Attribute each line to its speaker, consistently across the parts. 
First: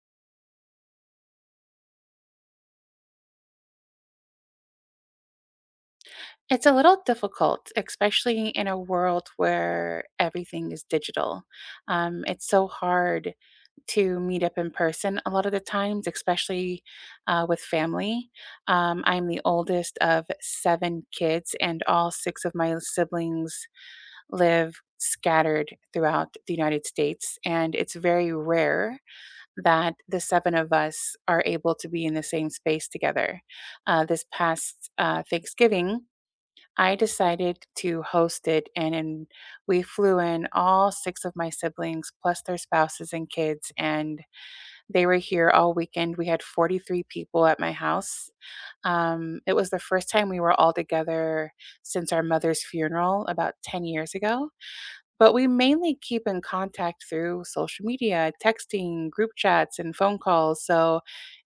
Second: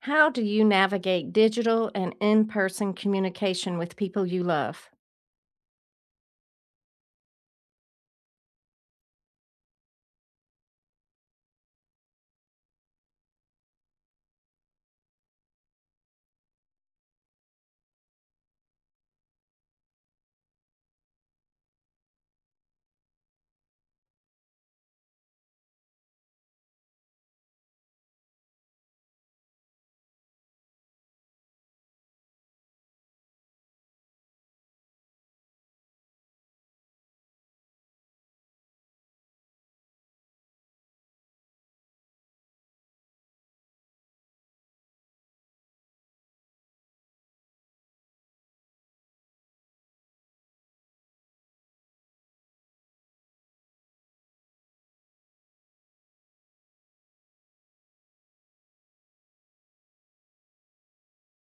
Speaker 1: How do you navigate digital and in person communication with people you love?
Speaker 2: It's a little difficult, especially in a world where everything is digital. It's so hard to meet up in person a lot of the times, especially with family. I'm the oldest of seven kids, and all six of my siblings live scattered throughout the United States. And it's very rare that the seven of us are able to be in the same space together. This past Thanksgiving, I decided to host it, we flew in all six of my siblings, plus their spouses and kids, and they were here all weekend. We had 43 people at my house. It was the first time we were all together since our mother's funeral about 10 years ago. But we mainly keep in contact through social media, texting, group chats, and phone calls. So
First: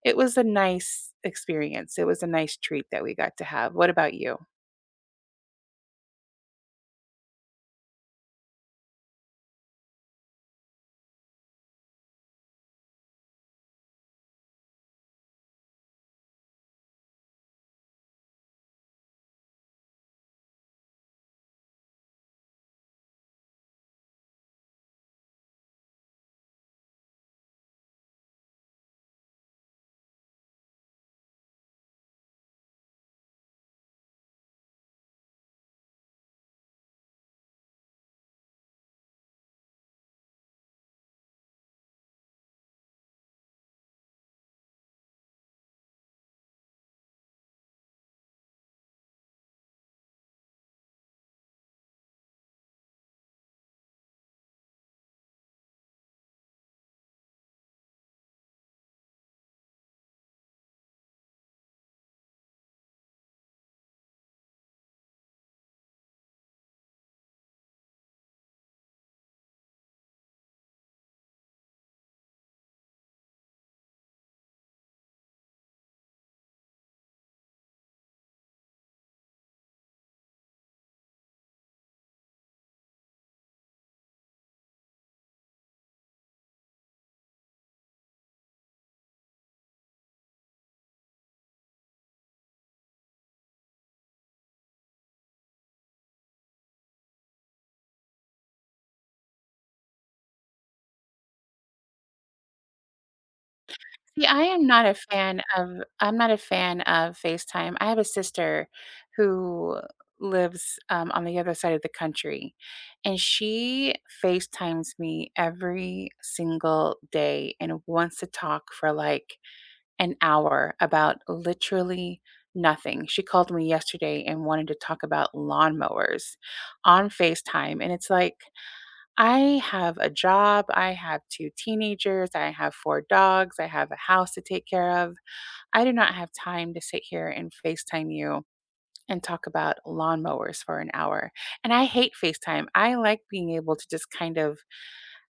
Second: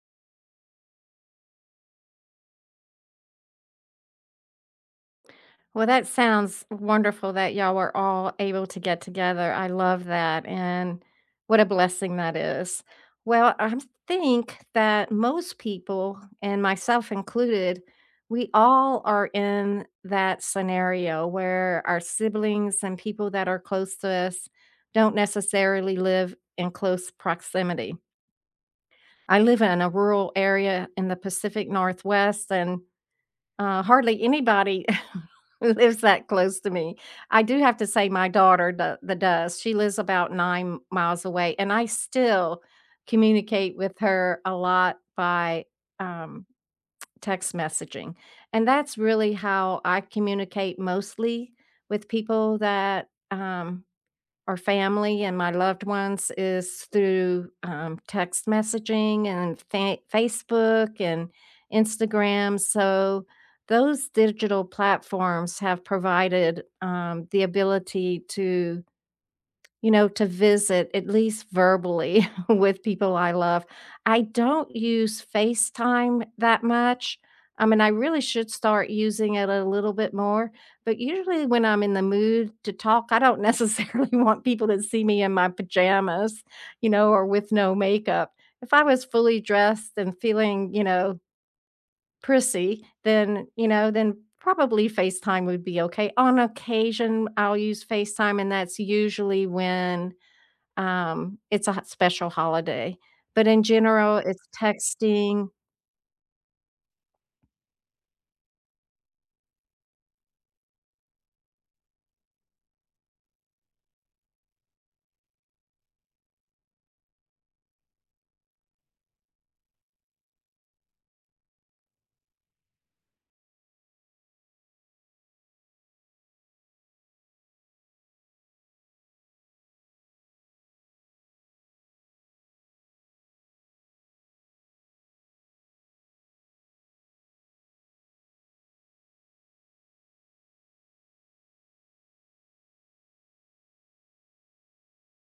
Speaker 2: it was a nice experience. It was a nice treat that we got to have. What about you?
Speaker 1: Well, that sounds wonderful that y'all were all able to get together. I love that. And what a blessing that is. Well, I think that most people, and myself included, we all are in that scenario where our siblings and people that are close to us don't necessarily live in close proximity. I live in a rural area in the Pacific Northwest, and, hardly anybody lives that close to me. I do have to say my daughter do the does. She lives about 9 miles away, and I still communicate with her a lot by, um, text messaging, and that's really how I communicate mostly with people that, our family and my loved ones is through text messaging and Facebook and Instagram. So those digital platforms have provided the ability to you know, to visit, at least verbally, with people I love. I don't use FaceTime that much. I mean, I really should start using it a little bit more, but usually when I'm in the mood to talk, I don't necessarily want people to see me in my pajamas, you know, or with no makeup. If I was fully dressed and feeling, you know, prissy, then, you know, then probably FaceTime would be okay. On occasion, I'll use FaceTime, and that's usually when it's a ho special holiday, but in general,
Speaker 2: See,
Speaker 1: it's
Speaker 2: I am not a fan
Speaker 1: texting.
Speaker 2: of I'm not a fan of FaceTime. I have a sister who lives, on the other side of the country, and she FaceTimes me every single day and wants to talk for, like, an hour about literally nothing. She called me yesterday and wanted to talk about lawnmowers on FaceTime, and it's like I have a job, I have 2 teenagers, I have 4 dogs, I have a house to take care of. I do not have time to sit here and FaceTime you and talk about lawnmowers for an hour, and I hate FaceTime. I like being able to just kind of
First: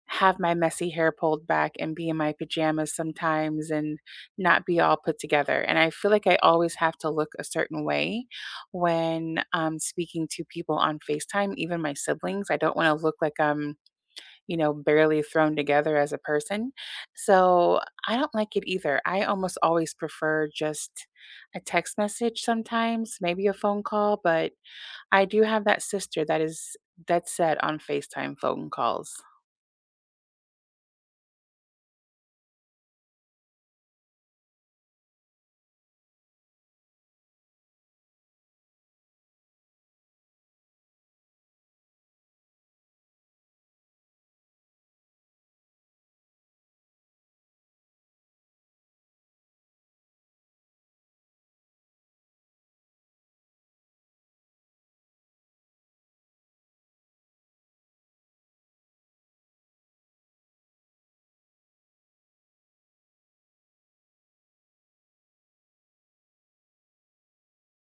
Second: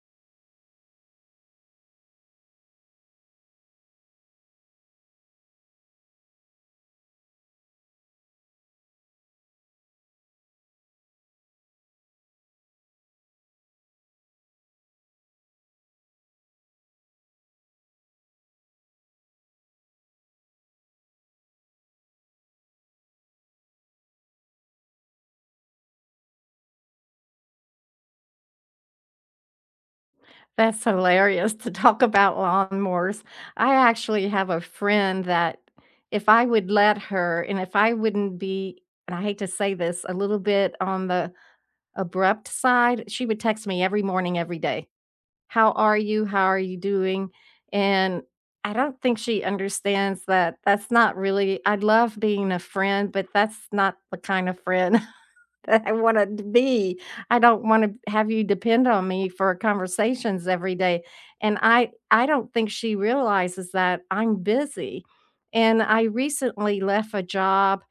Speaker 2: have my messy hair pulled back and be in my pajamas sometimes and not be all put together, and I feel like I always have to look a certain way when I'm speaking to people on FaceTime, even my siblings. I don't wanna look like I'm barely thrown together as a person. So I don't like it either. I almost always prefer just a text message sometimes, maybe a phone call, but I do have that sister that is dead set on FaceTime phone calls.
Speaker 1: That's hilarious to talk about lawnmowers. I actually have a friend that if I would let her and if I wouldn't be and I hate to say this, a little bit on the abrupt side, she would text me every morning, every day. "How are you? How are you doing?" And I don't think she understands that that's not really I love being a friend, but that's not the kind of friend that I wanna be. I don't wanna have you depend on me for conversations every day, and I don't think she realizes that I'm busy, and I recently left a job.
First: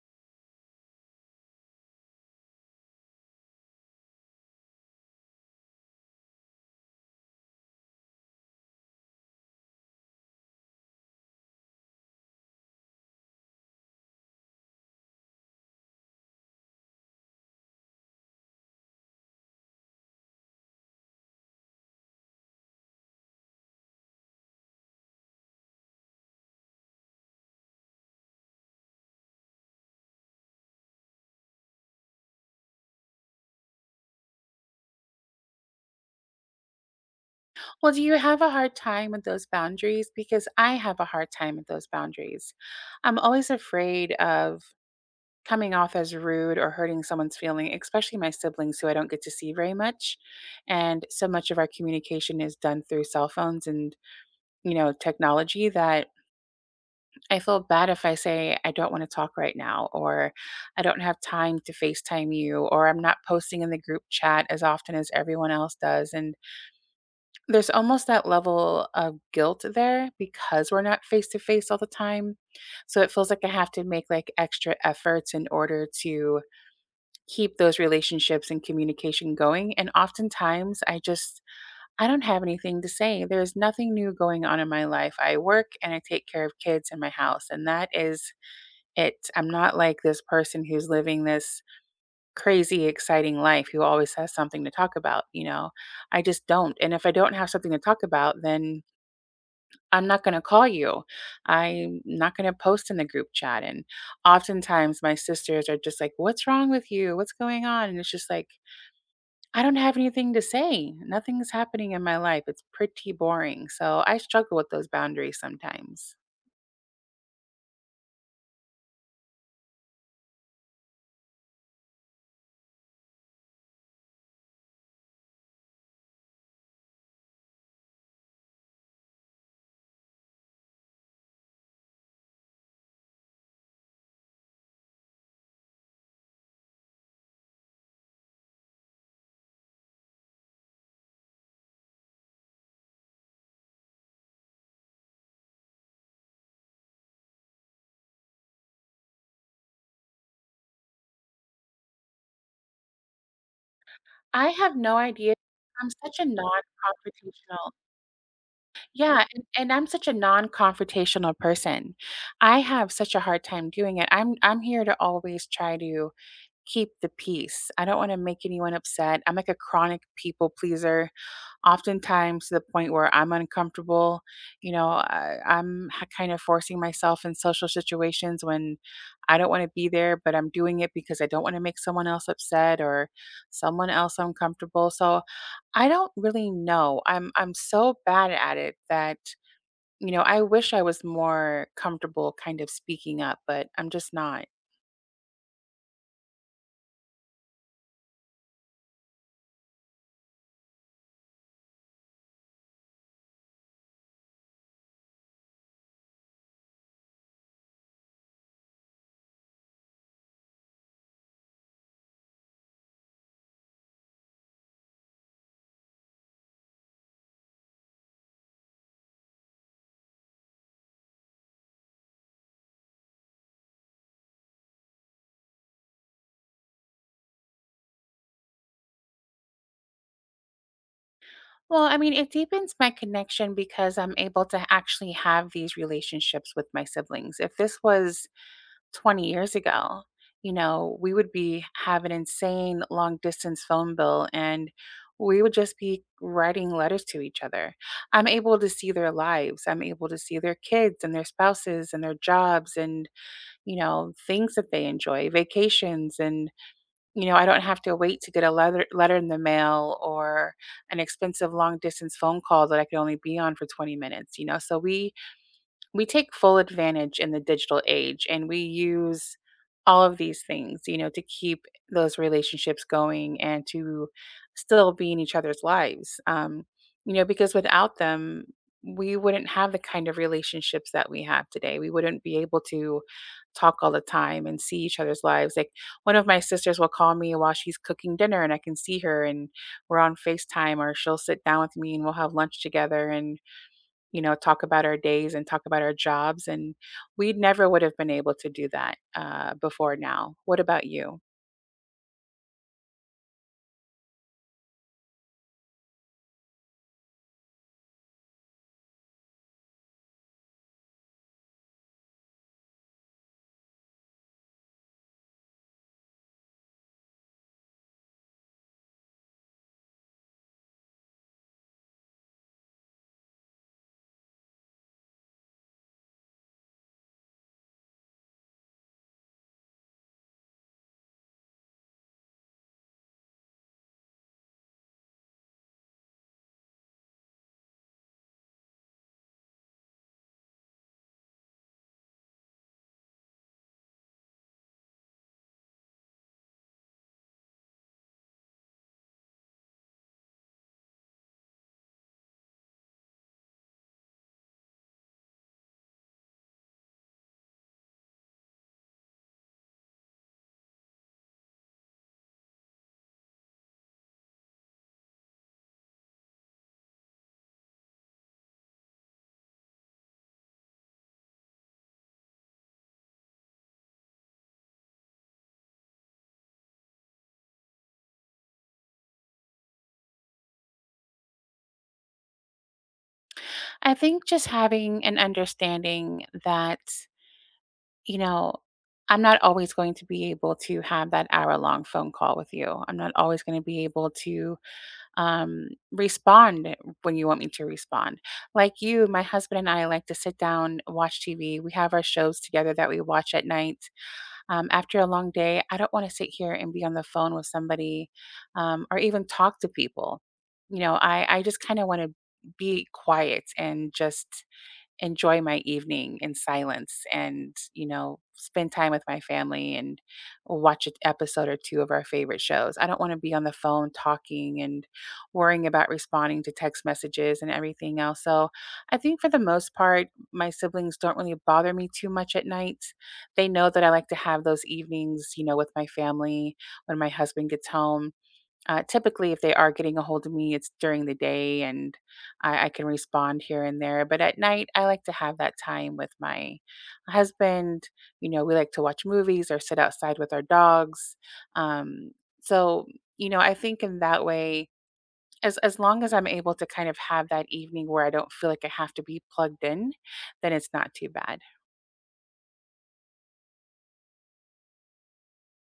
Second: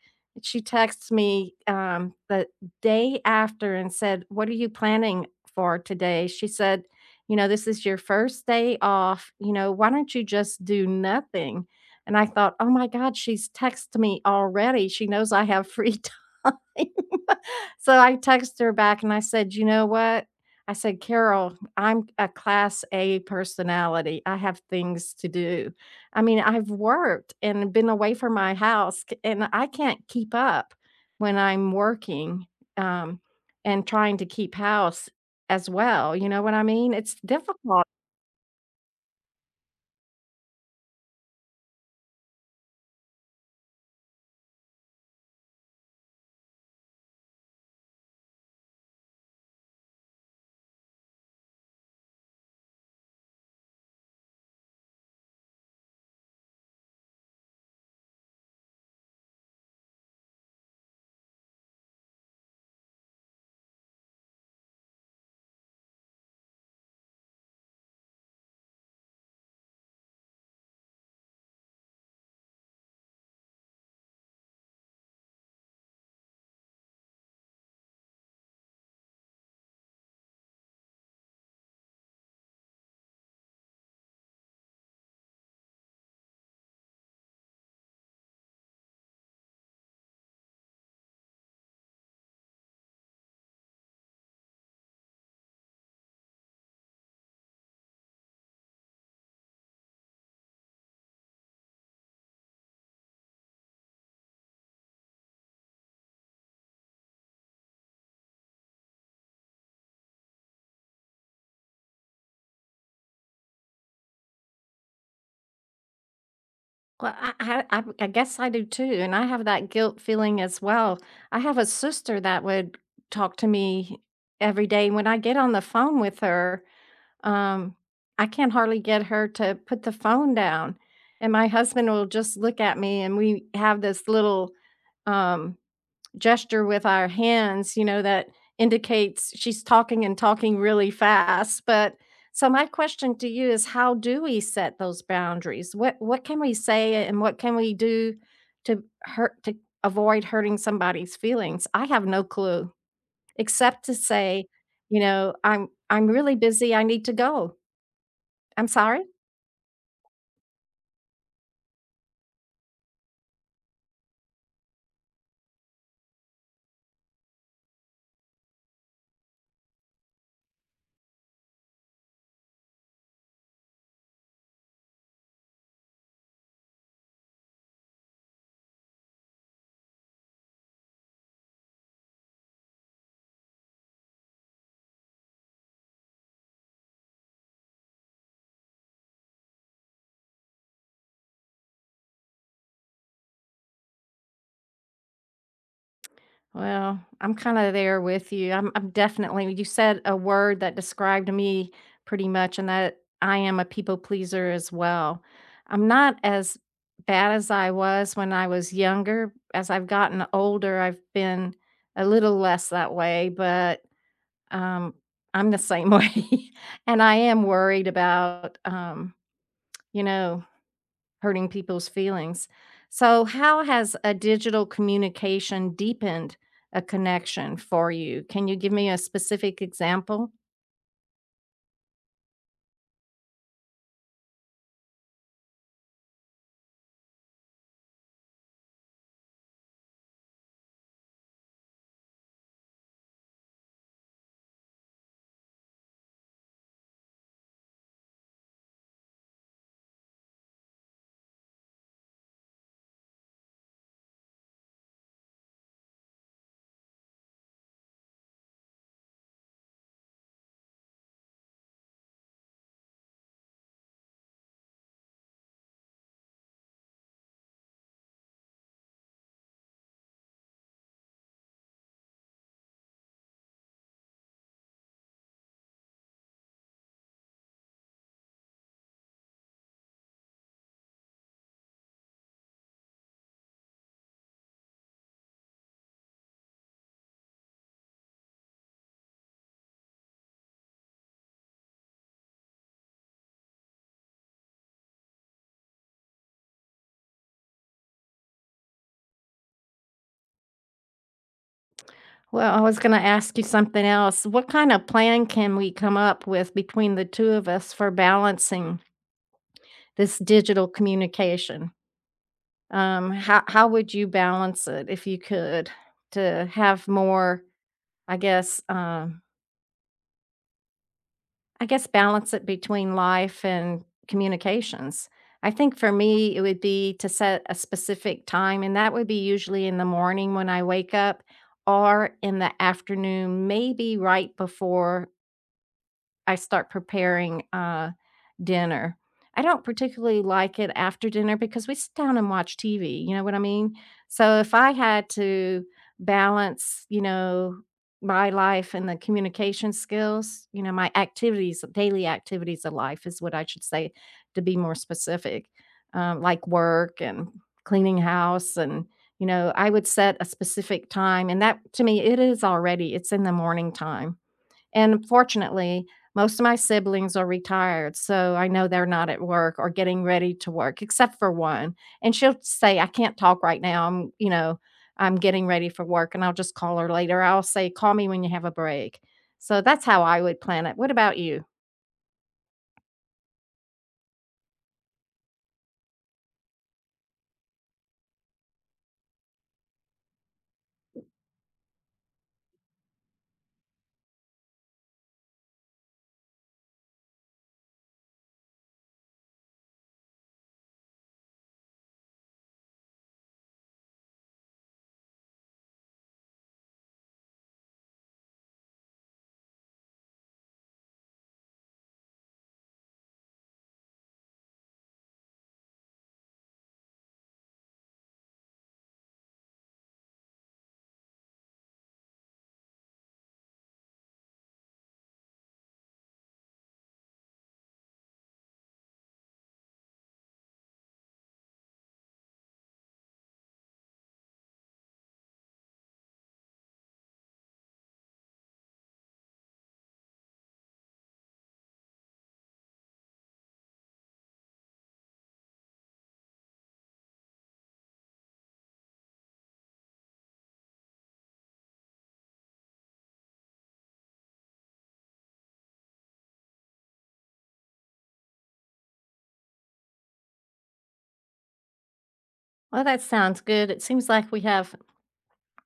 Speaker 1: She texts me, the day after and said, "What are you planning for today?" She said, "You know, this is your first day off, you know, why don't you just do nothing?" And I thought, "Oh my god, she's texted me already. She knows I have free time." So I texted her back and I said, "You know what?" I said, "Carol, I'm a class A personality. I have things to do. I mean, I've worked and been away from my house, and I can't keep up when I'm working um, and trying to keep house as well. You know what I mean? It's difficult.
Speaker 2: Well, do you have a hard time with those boundaries? Because I have a hard time with those boundaries. I'm always afraid of coming off as rude or hurting someone's feeling, especially my siblings who I don't get to see very much. And so much of our communication is done through cell phones and, you know, technology that I feel bad if I say, I don't want to talk right now, or I don't have time to FaceTime you, or I'm not posting in the group chat as often as everyone else does. And there's almost that level of guilt there because we're not face to face all the time. So it feels like I have to make like extra efforts in order to keep those relationships and communication going. And oftentimes, I don't have anything to say. There's nothing new going on in my life. I work and I take care of kids in my house, and that is it. I'm not like this person who's living this crazy exciting life who always has something to talk about, you know. I just don't. And if I don't have something to talk about, then I'm not going to call you. I'm not going to post in the group chat and oftentimes my sisters are just like, what's wrong with you? What's going on? And it's just like, I don't have anything to say. Nothing's happening in my life. It's pretty boring. So I struggle with those boundaries sometimes.
Speaker 1: Well, I guess I do too, and I have that guilt feeling as well. I have a sister that would talk to me every day. When I get on the phone with her, um, I can hardly get her to put the phone down, and my husband will just look at me, and we have this little, um gesture with our hands, you know, that indicates she's talking and talking really fast. But so my question to you is how do we set those boundaries? What can we say and what can we do to hurt to avoid hurting somebody's feelings? I have no clue except to say,
Speaker 2: I have no
Speaker 1: you
Speaker 2: idea.
Speaker 1: know, I'm
Speaker 2: I'm
Speaker 1: I'm
Speaker 2: such a
Speaker 1: really busy. I need to go.
Speaker 2: non-confrontational.
Speaker 1: I'm sorry.
Speaker 2: Yeah, and I'm such a non-confrontational person. I have such a hard time doing it. I'm here to always try to keep the peace. I don't want to make anyone upset. I'm like a chronic people pleaser, oftentimes to the point where I'm uncomfortable. I'm kind of forcing myself in social situations when I don't want to be there, but I'm doing it because I don't want to make someone else upset or someone else uncomfortable. So I don't really know. I'm so bad at it that you know I wish I was more comfortable kind of speaking up, but I'm just not.
Speaker 1: Well, I'm kinda there with you. I'm definitely you said a word that described me pretty much, and that I am a people pleaser as well. I'm not as bad as I was when I was younger. As I've gotten older, I've been a little less that way, but, um, I'm the same way, and I am worried about, you know hurting people's feelings. So, how has a digital communication deepened a connection for you? Can you give me a specific example?
Speaker 2: Well, I mean, it deepens my connection because I'm able to actually have these relationships with my siblings. If this was 20 years ago, you know, we would be have an insane long distance phone bill and we would just be writing letters to each other. I'm able to see their lives. I'm able to see their kids and their spouses and their jobs and, you know, things that they enjoy, vacations and, you know, I don't have to wait to get a letter in the mail or an expensive long distance phone call that I could only be on for 20 minutes, you know. So we take full advantage in the digital age and we use all of these things, you know, to keep those relationships going and to still be in each other's lives. You know, because without them, we wouldn't have the kind of relationships that we have today. We wouldn't be able to talk all the time and see each other's lives. Like one of my sisters will call me while she's cooking dinner and I can see her and we're on FaceTime or she'll sit down with me and we'll have lunch together and you know, talk about our days and talk about our jobs. And we never would have been able to do that before now. What about you?
Speaker 1: Well, I was going to ask you something else. What kind of plan can we come up with between the two of us for balancing this digital communication? How would you balance it if you could to have more, I guess, um, I guess balance it between life and communications. I think for me, it would be to set a specific time, and that would be usually in the morning when I wake up or in the afternoon, maybe right before I start preparing, dinner. I don't particularly like it after dinner because we sit down and watch TV, you know what I mean? So if I had to balance, you know, my life and the communication skills, you know, my activities, daily activities of life is what I should say to be more specific, like work and cleaning house and, you know, I would set a specific time and that to me it is already it's in the morning time. And fortunately, most of my siblings are retired, so I know they're not at work or getting ready to work, except for one. And she'll say, "I can't talk right now. I'm, you know, I'm getting ready for work," and I'll just call her later. I'll say, "Call me when you have a break." So that's how I would plan it. What about you?
Speaker 2: I think just having an understanding that, you know, I'm not always going to be able to have that hour long phone call with you. I'm not always going to be able to respond when you want me to respond. Like you, my husband and I like to sit down, watch TV. We have our shows together that we watch at night. After a long day, I don't want to sit here and be on the phone with somebody or even talk to people. I just kind of want to be quiet and just enjoy my evening in silence and, you know, spend time with my family and watch an episode or two of our favorite shows. I don't want to be on the phone talking and worrying about responding to text messages and everything else. So I think for the most part, my siblings don't really bother me too much at night. They know that I like to have those evenings, you know, with my family when my husband gets home. Typically, if they are getting a hold of me, it's during the day and I can respond here and there. But at night, I like to have that time with my husband. You know, we like to watch movies or sit outside with our dogs. Um, so, you know, I think in that way, as long as I'm able to kind of have that evening where I don't feel like I have to be plugged in, then it's not too bad.
Speaker 1: Well, that sounds good. It seems like we have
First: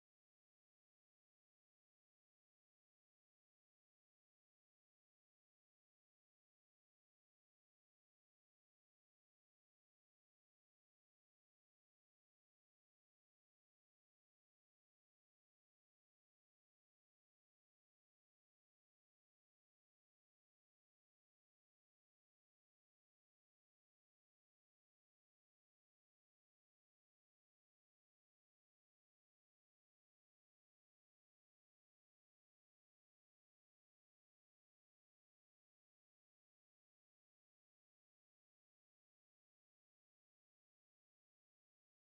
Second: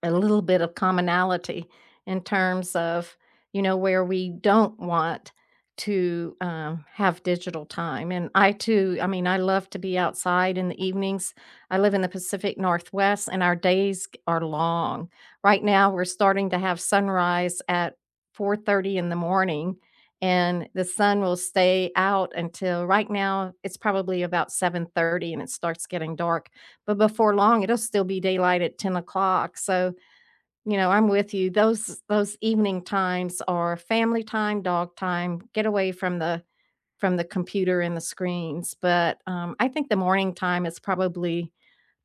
Speaker 1: a little bit of commonality in terms of, you know, where we don't want to, have digital time, and I too I mean, I love to be outside in the evenings. I live in the Pacific Northwest, and our days are long. Right now, we're starting to have sunrise at 4:30 in the morning, and the sun will stay out until right now, it's probably about 7:30 and it starts getting dark, but before long, it'll still be daylight at 10 o'clock. So you know, I'm with you. Those evening times are family time, dog time, get away from the computer and the screens, but, I think the morning time is probably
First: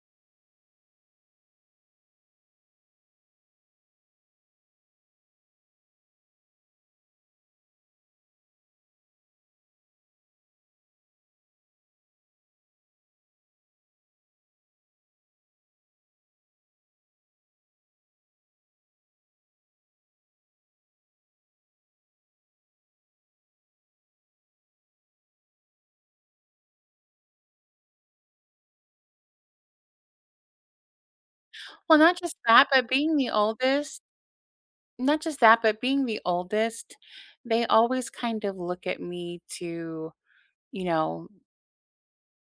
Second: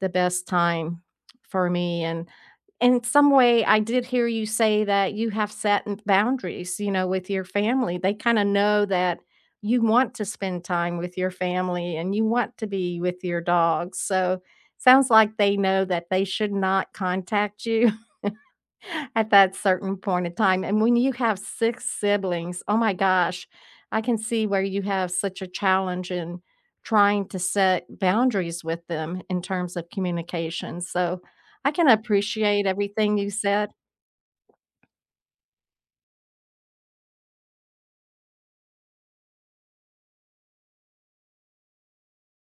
Speaker 1: the best time for me, and in some way, I did hear you say that you have set n boundaries, you know, with your family. They kinda know that you want to spend time with your family and you want to be with your dogs, so sounds like they know that they should not contact you at that certain point in time. And when you have 6 siblings, oh my gosh, I can see where you have such a challenge in trying to set boundaries with them in terms of communication. So, I can
Speaker 2: Well, not just that,
Speaker 1: appreciate
Speaker 2: but being
Speaker 1: everything
Speaker 2: the
Speaker 1: you said.
Speaker 2: oldest, Not just that, but being the oldest, they always kind of look at me to, you know,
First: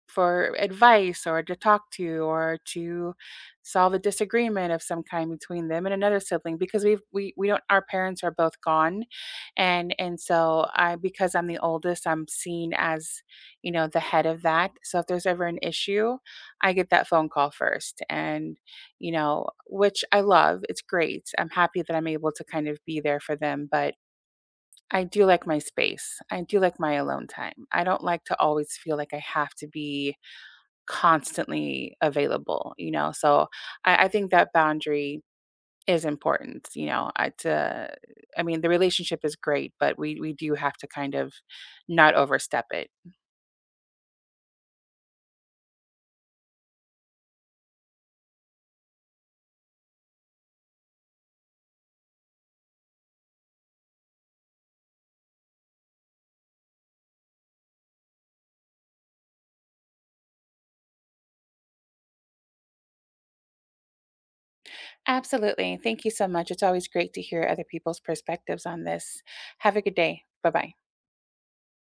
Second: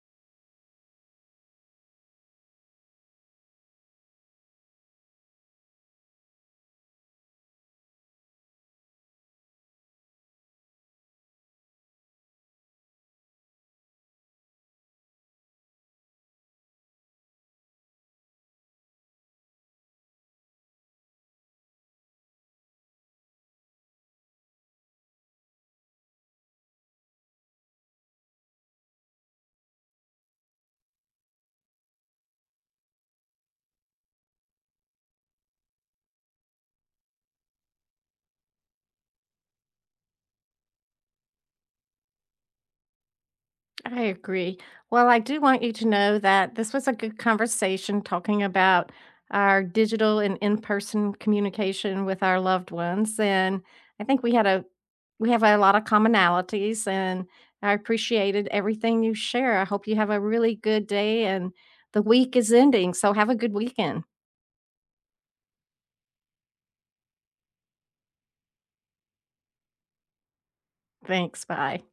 Speaker 2: for advice or to talk to or to solve a disagreement of some kind between them and another sibling because we don't, our parents are both gone, and so I, because I'm the oldest, I'm seen as, you know, the head of that. So if there's ever an issue, I get that phone call first and, you know, which I love. It's great. I'm happy that I'm able to kind of be there for them, but I do like my space. I do like my alone time. I don't like to always feel like I have to be constantly available, you know? So I think that boundary is important, you know. I mean, the relationship is great, but we do have to kind of not overstep it.
Speaker 1: I agree. Well, I do want you to know that this was a good conversation talking about our digital and in-person communication with our loved ones. And I think we have a lot of commonalities and I appreciated everything you share. I hope you have a really good day and the week is ending. So have a good weekend.
Speaker 2: Absolutely. Thank you so much. It's always great to hear other people's perspectives on this. Have a good day. Bye bye.
Speaker 1: Thanks. Bye.